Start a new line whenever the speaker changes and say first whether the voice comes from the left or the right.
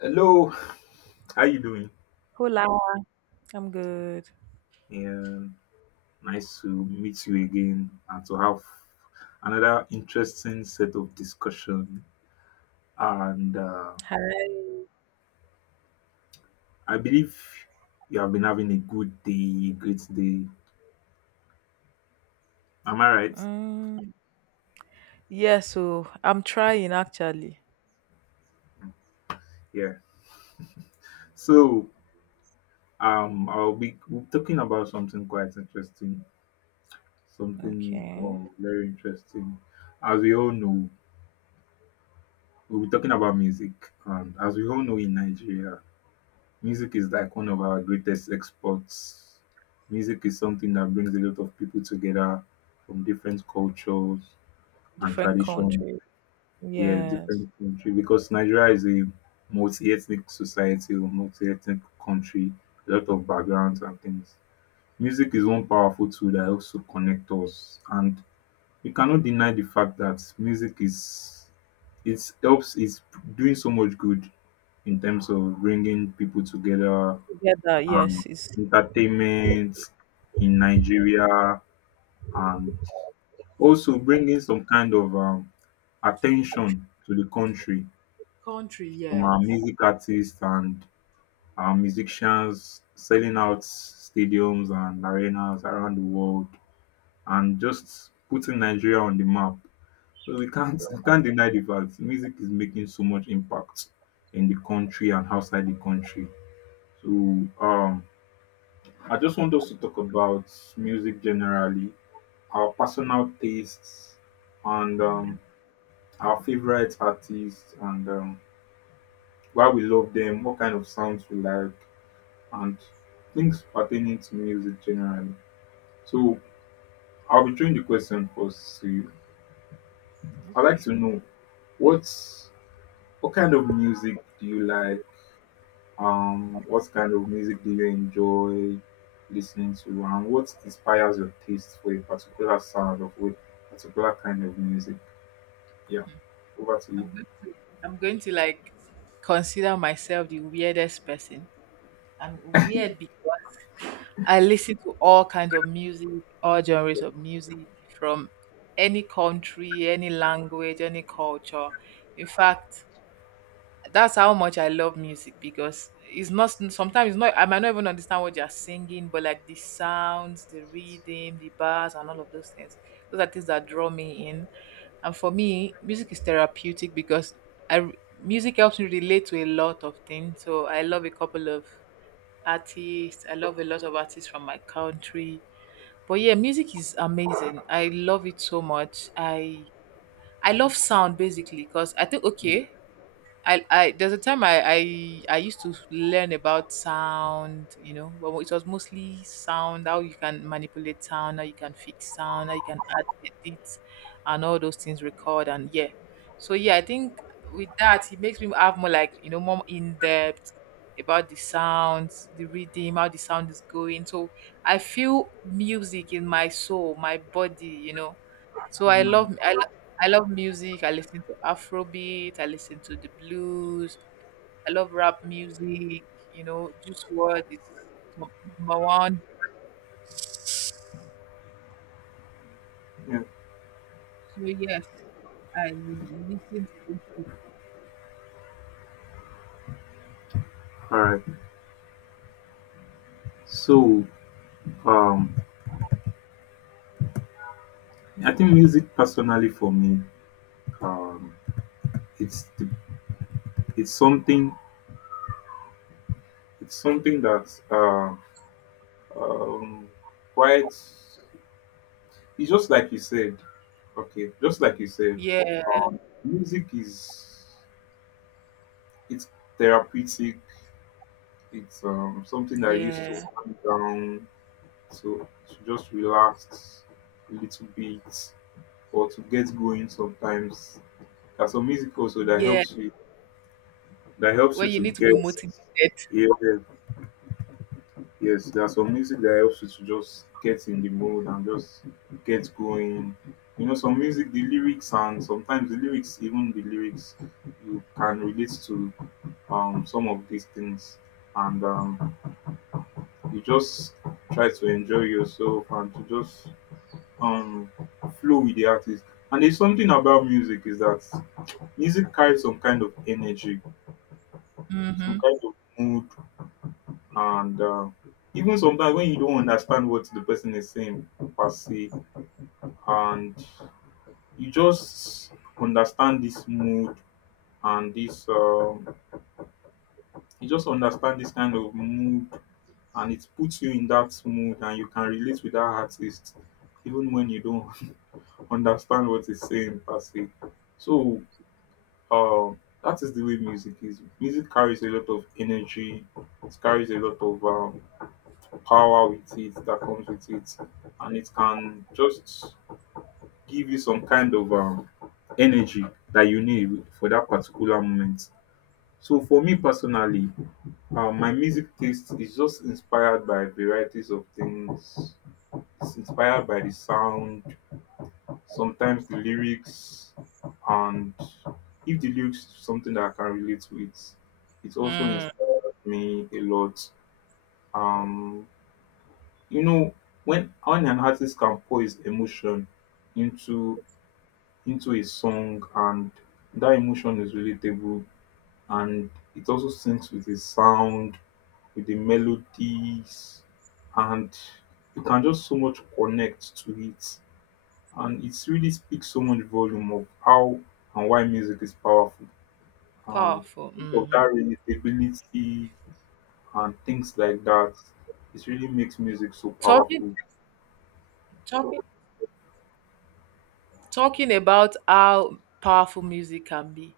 left: Hello, how you doing?
right: Hola, I'm good.
left: Um, Nice to meet you again and to have another interesting set of discussion. And
right: Hi.
left: I believe you have been having a good day, great day. Am I right?
right: Mm, yeah, so I'm trying actually.
left: Yeah. So I'll be we'll be talking about something quite interesting, something
right: Okay.
left: well, very interesting. As we all know, we'll be talking about music, and as we all know in Nigeria. Music is like one of our greatest exports. Music is something that brings a lot of people together from different cultures and
right: Different
left: tradition.
right: country.
left: Yeah,
right: Yes.
left: different country because Nigeria is a multi-ethnic society or multi-ethnic country, a lot of backgrounds and things. Music is one powerful tool that helps to connect us, and we cannot deny the fact that music is it helps is doing so much good in terms of bringing people together,
right: Together, yes.
left: um,
right: It's
left: entertainment in Nigeria and also bringing some kind of attention to the country
right: country,
left: from our
right: yes.
left: music artists and our musicians selling out stadiums and arenas around the world and just putting Nigeria on the map. So we can't we can't deny the fact music is making so much impact in the country and outside the country. So um I just want us to talk about music generally, our personal tastes and
right: I mean,
left: our favorite artists, and why we love them, what kind of sounds we like, and things pertaining to music generally. So I'll be throwing the question first to you. I'd like to
right: okay.
left: know what's what kind of music do you like? What kind of music do you enjoy listening to, and what inspires your taste for a particular sound of a particular kind of music? Yeah, over to
right: I'm going to I'm going to like consider myself the weirdest person. I'm weird because I listen to all kinds of music, all genres of music from any country, any language, any culture. In fact, that's how much I love music because it's not sometimes it's not I might not even understand what you're singing, but like the sounds, the rhythm, the bars, and all of those things. Those are things that draw me in. And for me, music is therapeutic because I music helps me relate to a lot of things. So I love a couple of artists. I love a lot of artists from my country. But yeah, music is amazing. I love it so much. I love sound basically because I think okay, I there's a time I used to learn about sound, but it was mostly sound, how you can manipulate sound, how you can fix sound, how you can add edit and all those things, record and yeah. So yeah, I think with that it makes me have more like, you know, more in depth about the sounds, the rhythm, how the sound is going. So I feel music in my soul, my body. So
left: you.
right: I love music. I listen to Afrobeat. I listen to the blues. I love rap music. You know, Juice WRLD is top number one.
left: Yeah.
right: So yes, I listen to those people.
left: All right. So, um, I think music personally for me, um, it's the, it's something it's something that um, quite it's just like you said. Okay, just like you said,
right: Yeah,
left: music is it's therapeutic. It's something that I used to
right: yeah,
left: calm down to, just relax a little bit or to get going sometimes. There's some music also that
right: yeah.
left: helps you
right: When you
left: to
right: need to be
left: get,
right: motivated.
left: yeah, yes, there's some music that helps you to just get in the mood and just get going. You know, some music, the lyrics, and sometimes the lyrics, even the lyrics, you can relate to, some of these things, and you just try to enjoy yourself and to just um, flow with the artist. And there's something about music is that music carries some kind of energy, some
right: Mm-hmm.
left: kind of mood, and even sometimes when you don't understand what the person is saying per se, and you just understand this mood and this you just understand this kind of mood, and it puts you in that mood and you can relate with that artist even when you don't understand what he's saying per se. So uh, that is the way music is. Music carries a lot of energy, it carries a lot of power with it that comes with it, and it can just give you some kind of energy that you need for that particular moment. So for me personally, my music taste is just inspired by varieties of things. It's inspired by the sound, sometimes the lyrics, and if the lyrics is something that I can relate with, it also
right: Mm,
left: inspires me a lot. Um, you know when an artist can pour his emotion into into a song, and that emotion is relatable, and it also syncs with the sound, with the melodies, and you can just so much connect to it, and it really speaks so much volume of how and why music is powerful, and
right: Powerful.
left: of
right: Mm-hmm.
left: that relatability and things like that, it really makes music so
right: Talking,
left: powerful.
right: talking, Talking about how powerful music can be.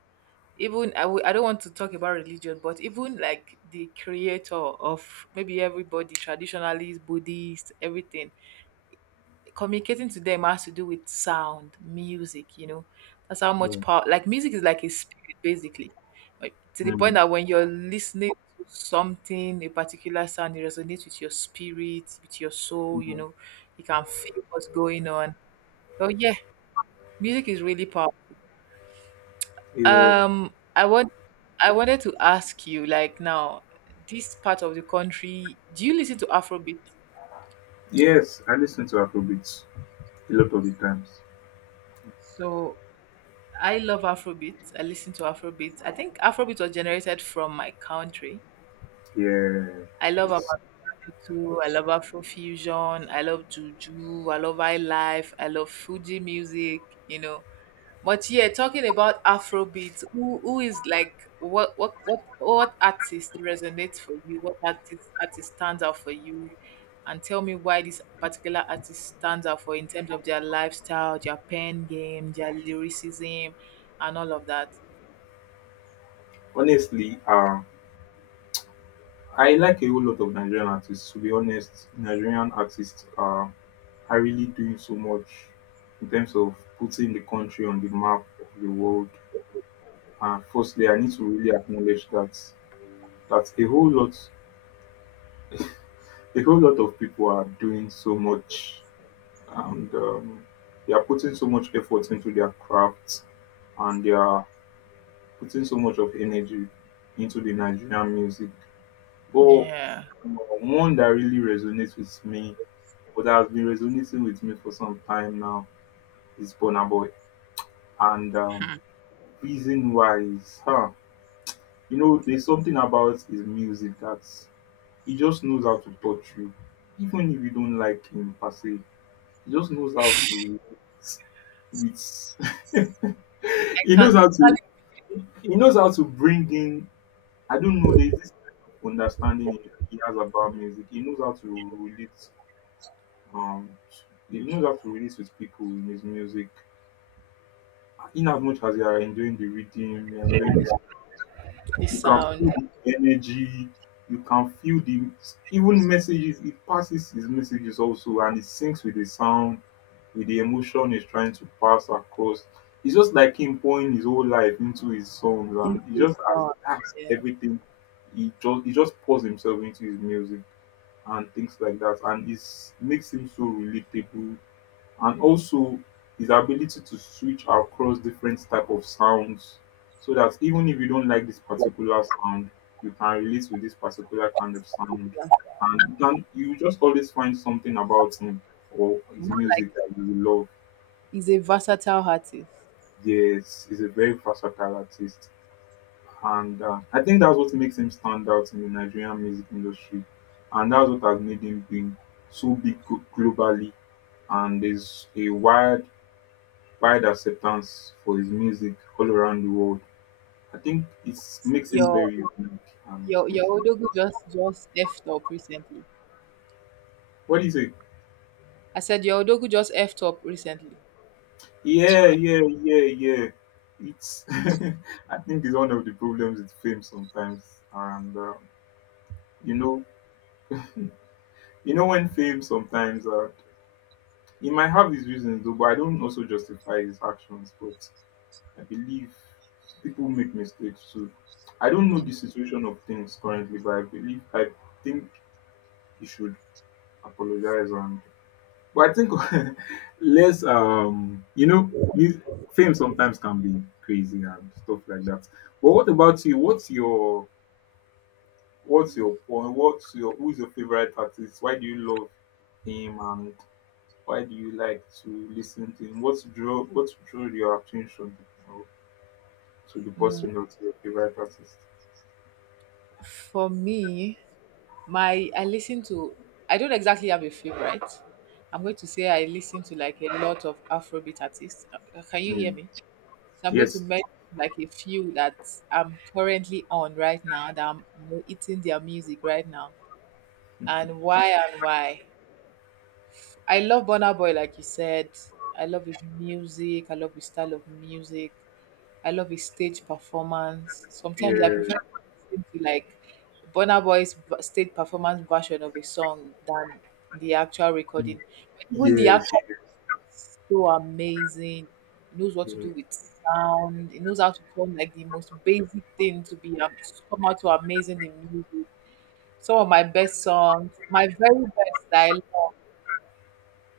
right: Even I don't want to talk about religion, but even like the creator of maybe everybody, traditionalist, buddhist, everything, communicating to them has to do with sound, music. That's how much
left: Yeah.
right: power, like music is like a spirit basically, like, to the point
left: Mm.
right: that when you're listening to something, a particular sound, it resonates with your spirit, with your soul you
left: Mhm.
right: know You can feel what's going on. So yeah, music is really powerful.
left: Yeah.
right: Um, I want I wanted to ask you, like, now, this part of the country, do you listen to Afrobeat?
left: Yes, I listen to Afrobeats a lot of the times.
right: So I love Afrobeat. I listen to Afrobeat. I think Afrobeat was generated from my country.
left: Yeah.
right: I love Afro
left: Yes.
right: too. I love Afrofusion. I love Juju. I love High Life. I love Fuji music. You know, but yeah, talking about Afrobeat, who is like what artist resonates for you? What artist stands out for you? And tell me why this particular artist stands out for, in terms of their lifestyle, their pen game, their lyricism, and all of that.
left: Honestly, I like a whole lot of Nigerian artists. To be honest, Nigerian artists are really doing so much in terms of putting the country on the map of the world. And firstly, I need to really acknowledge that a whole lot of people are doing so much, and they are putting so much effort into their craft, and they are putting so much of energy into the Nigerian music. But
right: Yeah.
left: one that really resonates with me, but that has been resonating with me for some time now, is Burna Boy. And
right: Hmm.
left: reason why is, you know, there's something about his music that he just knows how to touch you, even if you don't like him per se. He just knows how to relate with.
right: I
left: He knows
right: can
left: how to.
right: totally
left: He knows how to bring in, I don't know. There's this understanding he has about music. He knows how to relate. Um, he knows how to relate with people in his music. In as much as you are enjoying the rhythm, you are enjoying this,
right: put the
left: you can
right: sound
left: feel the energy. You can feel the even messages. He passes his messages also, and he syncs with the sound, with the emotion he's trying to pass across. It's just like him pouring his whole life into his songs,
right: into
left: and he
right: his
left: just has,
right: sound.
left: that's
right: Yeah,
left: everything. He just pours himself into his music and things like that, and it makes him so relatable. And also his ability to switch across different type of sounds, so that even if you don't like this particular sound, you can relate with this particular kind of sound, and you just always find something about him or his
right: more like
left: music that you will love.
right: he's a versatile artist.
left: Yes, he's a very versatile artist, and I think that's what makes him stand out in the Nigerian music industry, and that's what has made him being so big globally. And there's a wide, wide acceptance for his music all around the world. I think it makes him
right: Your
left: very unique and
right: your
left: things like.
right: Odogu just effed up recently.
left: What is it?
right: I said your Odogu just effed up recently.
left: Yeah, yeah, yeah, yeah. It's. I think it's one of the problems with fame sometimes, and you know, when fame sometimes he might have his reasons though, but I don't also justify his actions. But I believe people make mistakes too. I don't know
right: Mm.
left: the situation of things currently, but I think he should apologize, and but I think less you know mus- fame sometimes can be crazy and stuff like that. But what about you? What's your point? What's your Who's your favorite artist? Why do you love him and why do you like to listen to him? What drew your attention, or to the person or to your favorite artist?
right: For me, my I listen to, I don't exactly have a favorite. I'm going to say I listen to like a lot of Afrobeat artists. Can you
left: Yeah.
right: hear me? So I'm going to
left: Yes.
right: mention like a few that I'm currently on right now, that I'm, you know, eating their music right now. And why, and why? I love Burna Boy, like you said. I love his music. I love his style of music. I love his stage performance. Sometimes I prefer
left: Yeah.
right: listening to like stage performance version of a song than the actual recording. Even the
left: Yes.
right: actor is so amazing. He knows what to
left: Yeah.
right: do with sound. He knows how to turn like the most basic thing to be come out to amazing in music. Some of my best songs, my very best style.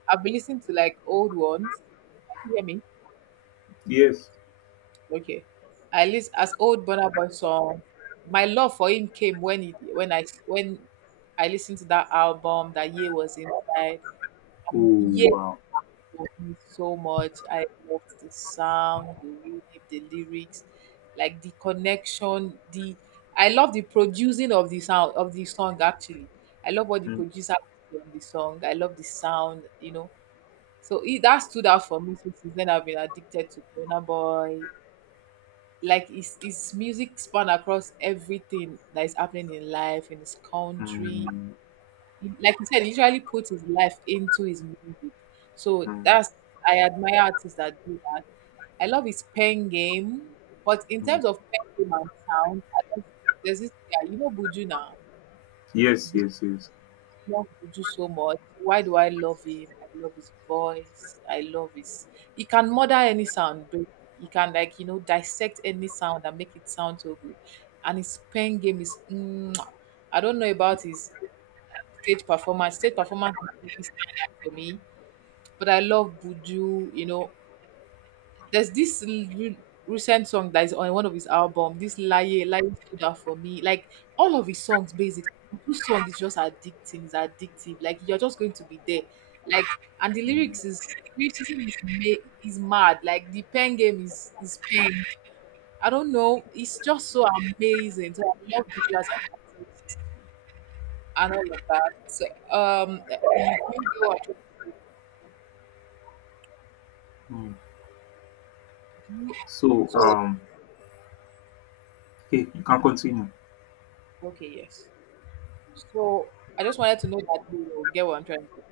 right: I've been listening to like old ones. Can you hear me?
left: Yes.
right: Okay. I list as old Burna Boy song. My love for him came when I listened to that album that Ye was inside. And
left: Oh
right: Ye
left: wow.
right: loved me so much. I loved the sound, the rhythm, the lyrics, like the connection. The, I love the producing of the sound of the song, actually. I love what the
left: Mm,
right: producer did on the song. I love the sound, you know. So it, that stood out for me. So since then, I've been addicted to Burna Boy. Like his music span across everything that is happening in life in his country.
left: mm,
right: Like you said, he usually puts his life into his music. So
left: mm,
right: that's, I admire artists that do that. I love his pen game, but in
left: mm.
right: terms of pen game and sound, I love, there's this guy, you know, Buju. Now
left: Yes. Yes. Yes.
right: love Juju so much. Why do I love him? I love his voice. I love his. He can murder any sound, but he can, like, you know, dissect any sound and make it sound so good. And his pen game is, mwah. I don't know about his stage performance. Stage performance is really stand out for me, but I love Buju. You know, there's this recent song that is on one of his album. This Laye, Laye stood out for me. Like all of his songs, basically, this song is just addicting. It's addictive. Like you're just going to be there. Like, and the
left: Mm,
right: lyrics is, is mad. Like the pen game is pain. I don't know. It's just so amazing. So I love visuals and artists and all of that. So you get what I.
left: mm.
right: Do you,
left: So
right: so
left: okay, you can continue.
right: okay, yes. So I just wanted to know that you get what I'm trying to.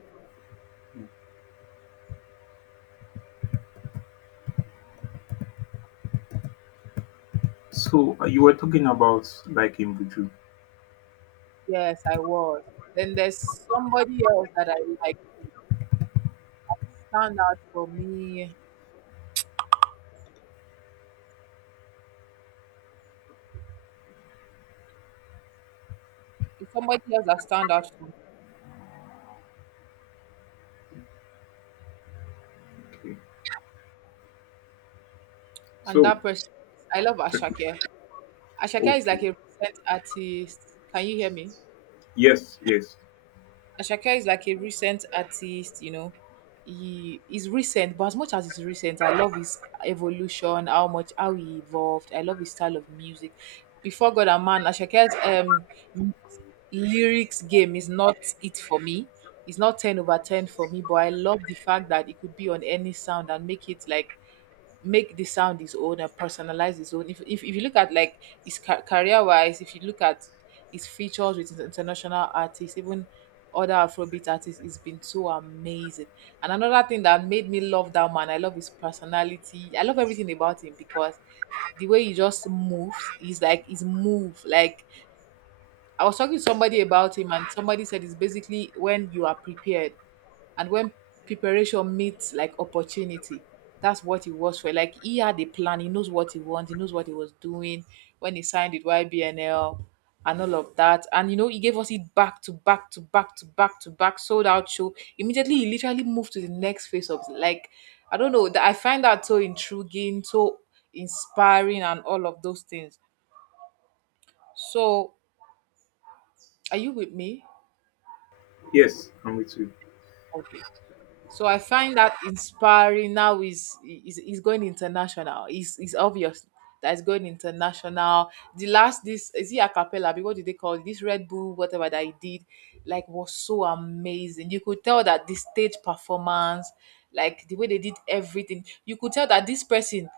left: So you were talking about like in Buju.
right: Yes, I was. Then there's somebody else that I like, stand out for me. There's somebody else that stand out for me.
left: Okay.
right: And
left: So
right: that person, I love Ashake. Ashake is
left: okay.
right: like a recent artist. Can you hear me?
left: Yes. Yes.
right: Ashake is like a recent artist, you know. He is recent, but as much as he's recent, I love his evolution, how much, how he evolved. I love his style of music. Before God and Man, Ashake's lyrics game is not it for me. It's not 10 over 10 for me, but I love the fact that it could be on any sound and make it like, make the sound his own and personalize his own. If you look at like his career wise, if you look at his features with international artists, even other Afrobeat artists, it's been so amazing. And another thing that made me love that man, I love his personality. I love everything about him because the way he just moves, he's like his move, like, I was talking to somebody about him, and somebody said it's basically when you are prepared and when preparation meets like opportunity. That's what he was for. Like he had a plan. He knows what he wants. He knows what he was doing when he signed with YBNL and all of that. And you know, he gave us it back to back to back to back to back, sold out show. Immediately, he literally moved to the next phase of like, I don't know. That, I find that so intriguing, so inspiring, and all of those things. So, are you with me?
left: Yes. I'm with you.
right: Okay. So I find that inspiring. Now is is going international. He's obvious that it's going international. The last, this is he a cappella? What do they call it? This Red Bull? Whatever that he did, like was so amazing. You could tell that the stage performance, like the way they did everything, you could tell that this person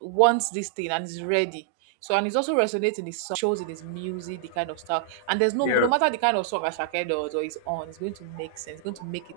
right: wants this thing and is ready. So and he's also resonating his song, shows in his music, the kind of stuff. And there's no, no
left: Yeah,
right: matter the kind of song Ashake does or is on, it's going to make sense. It's going to make it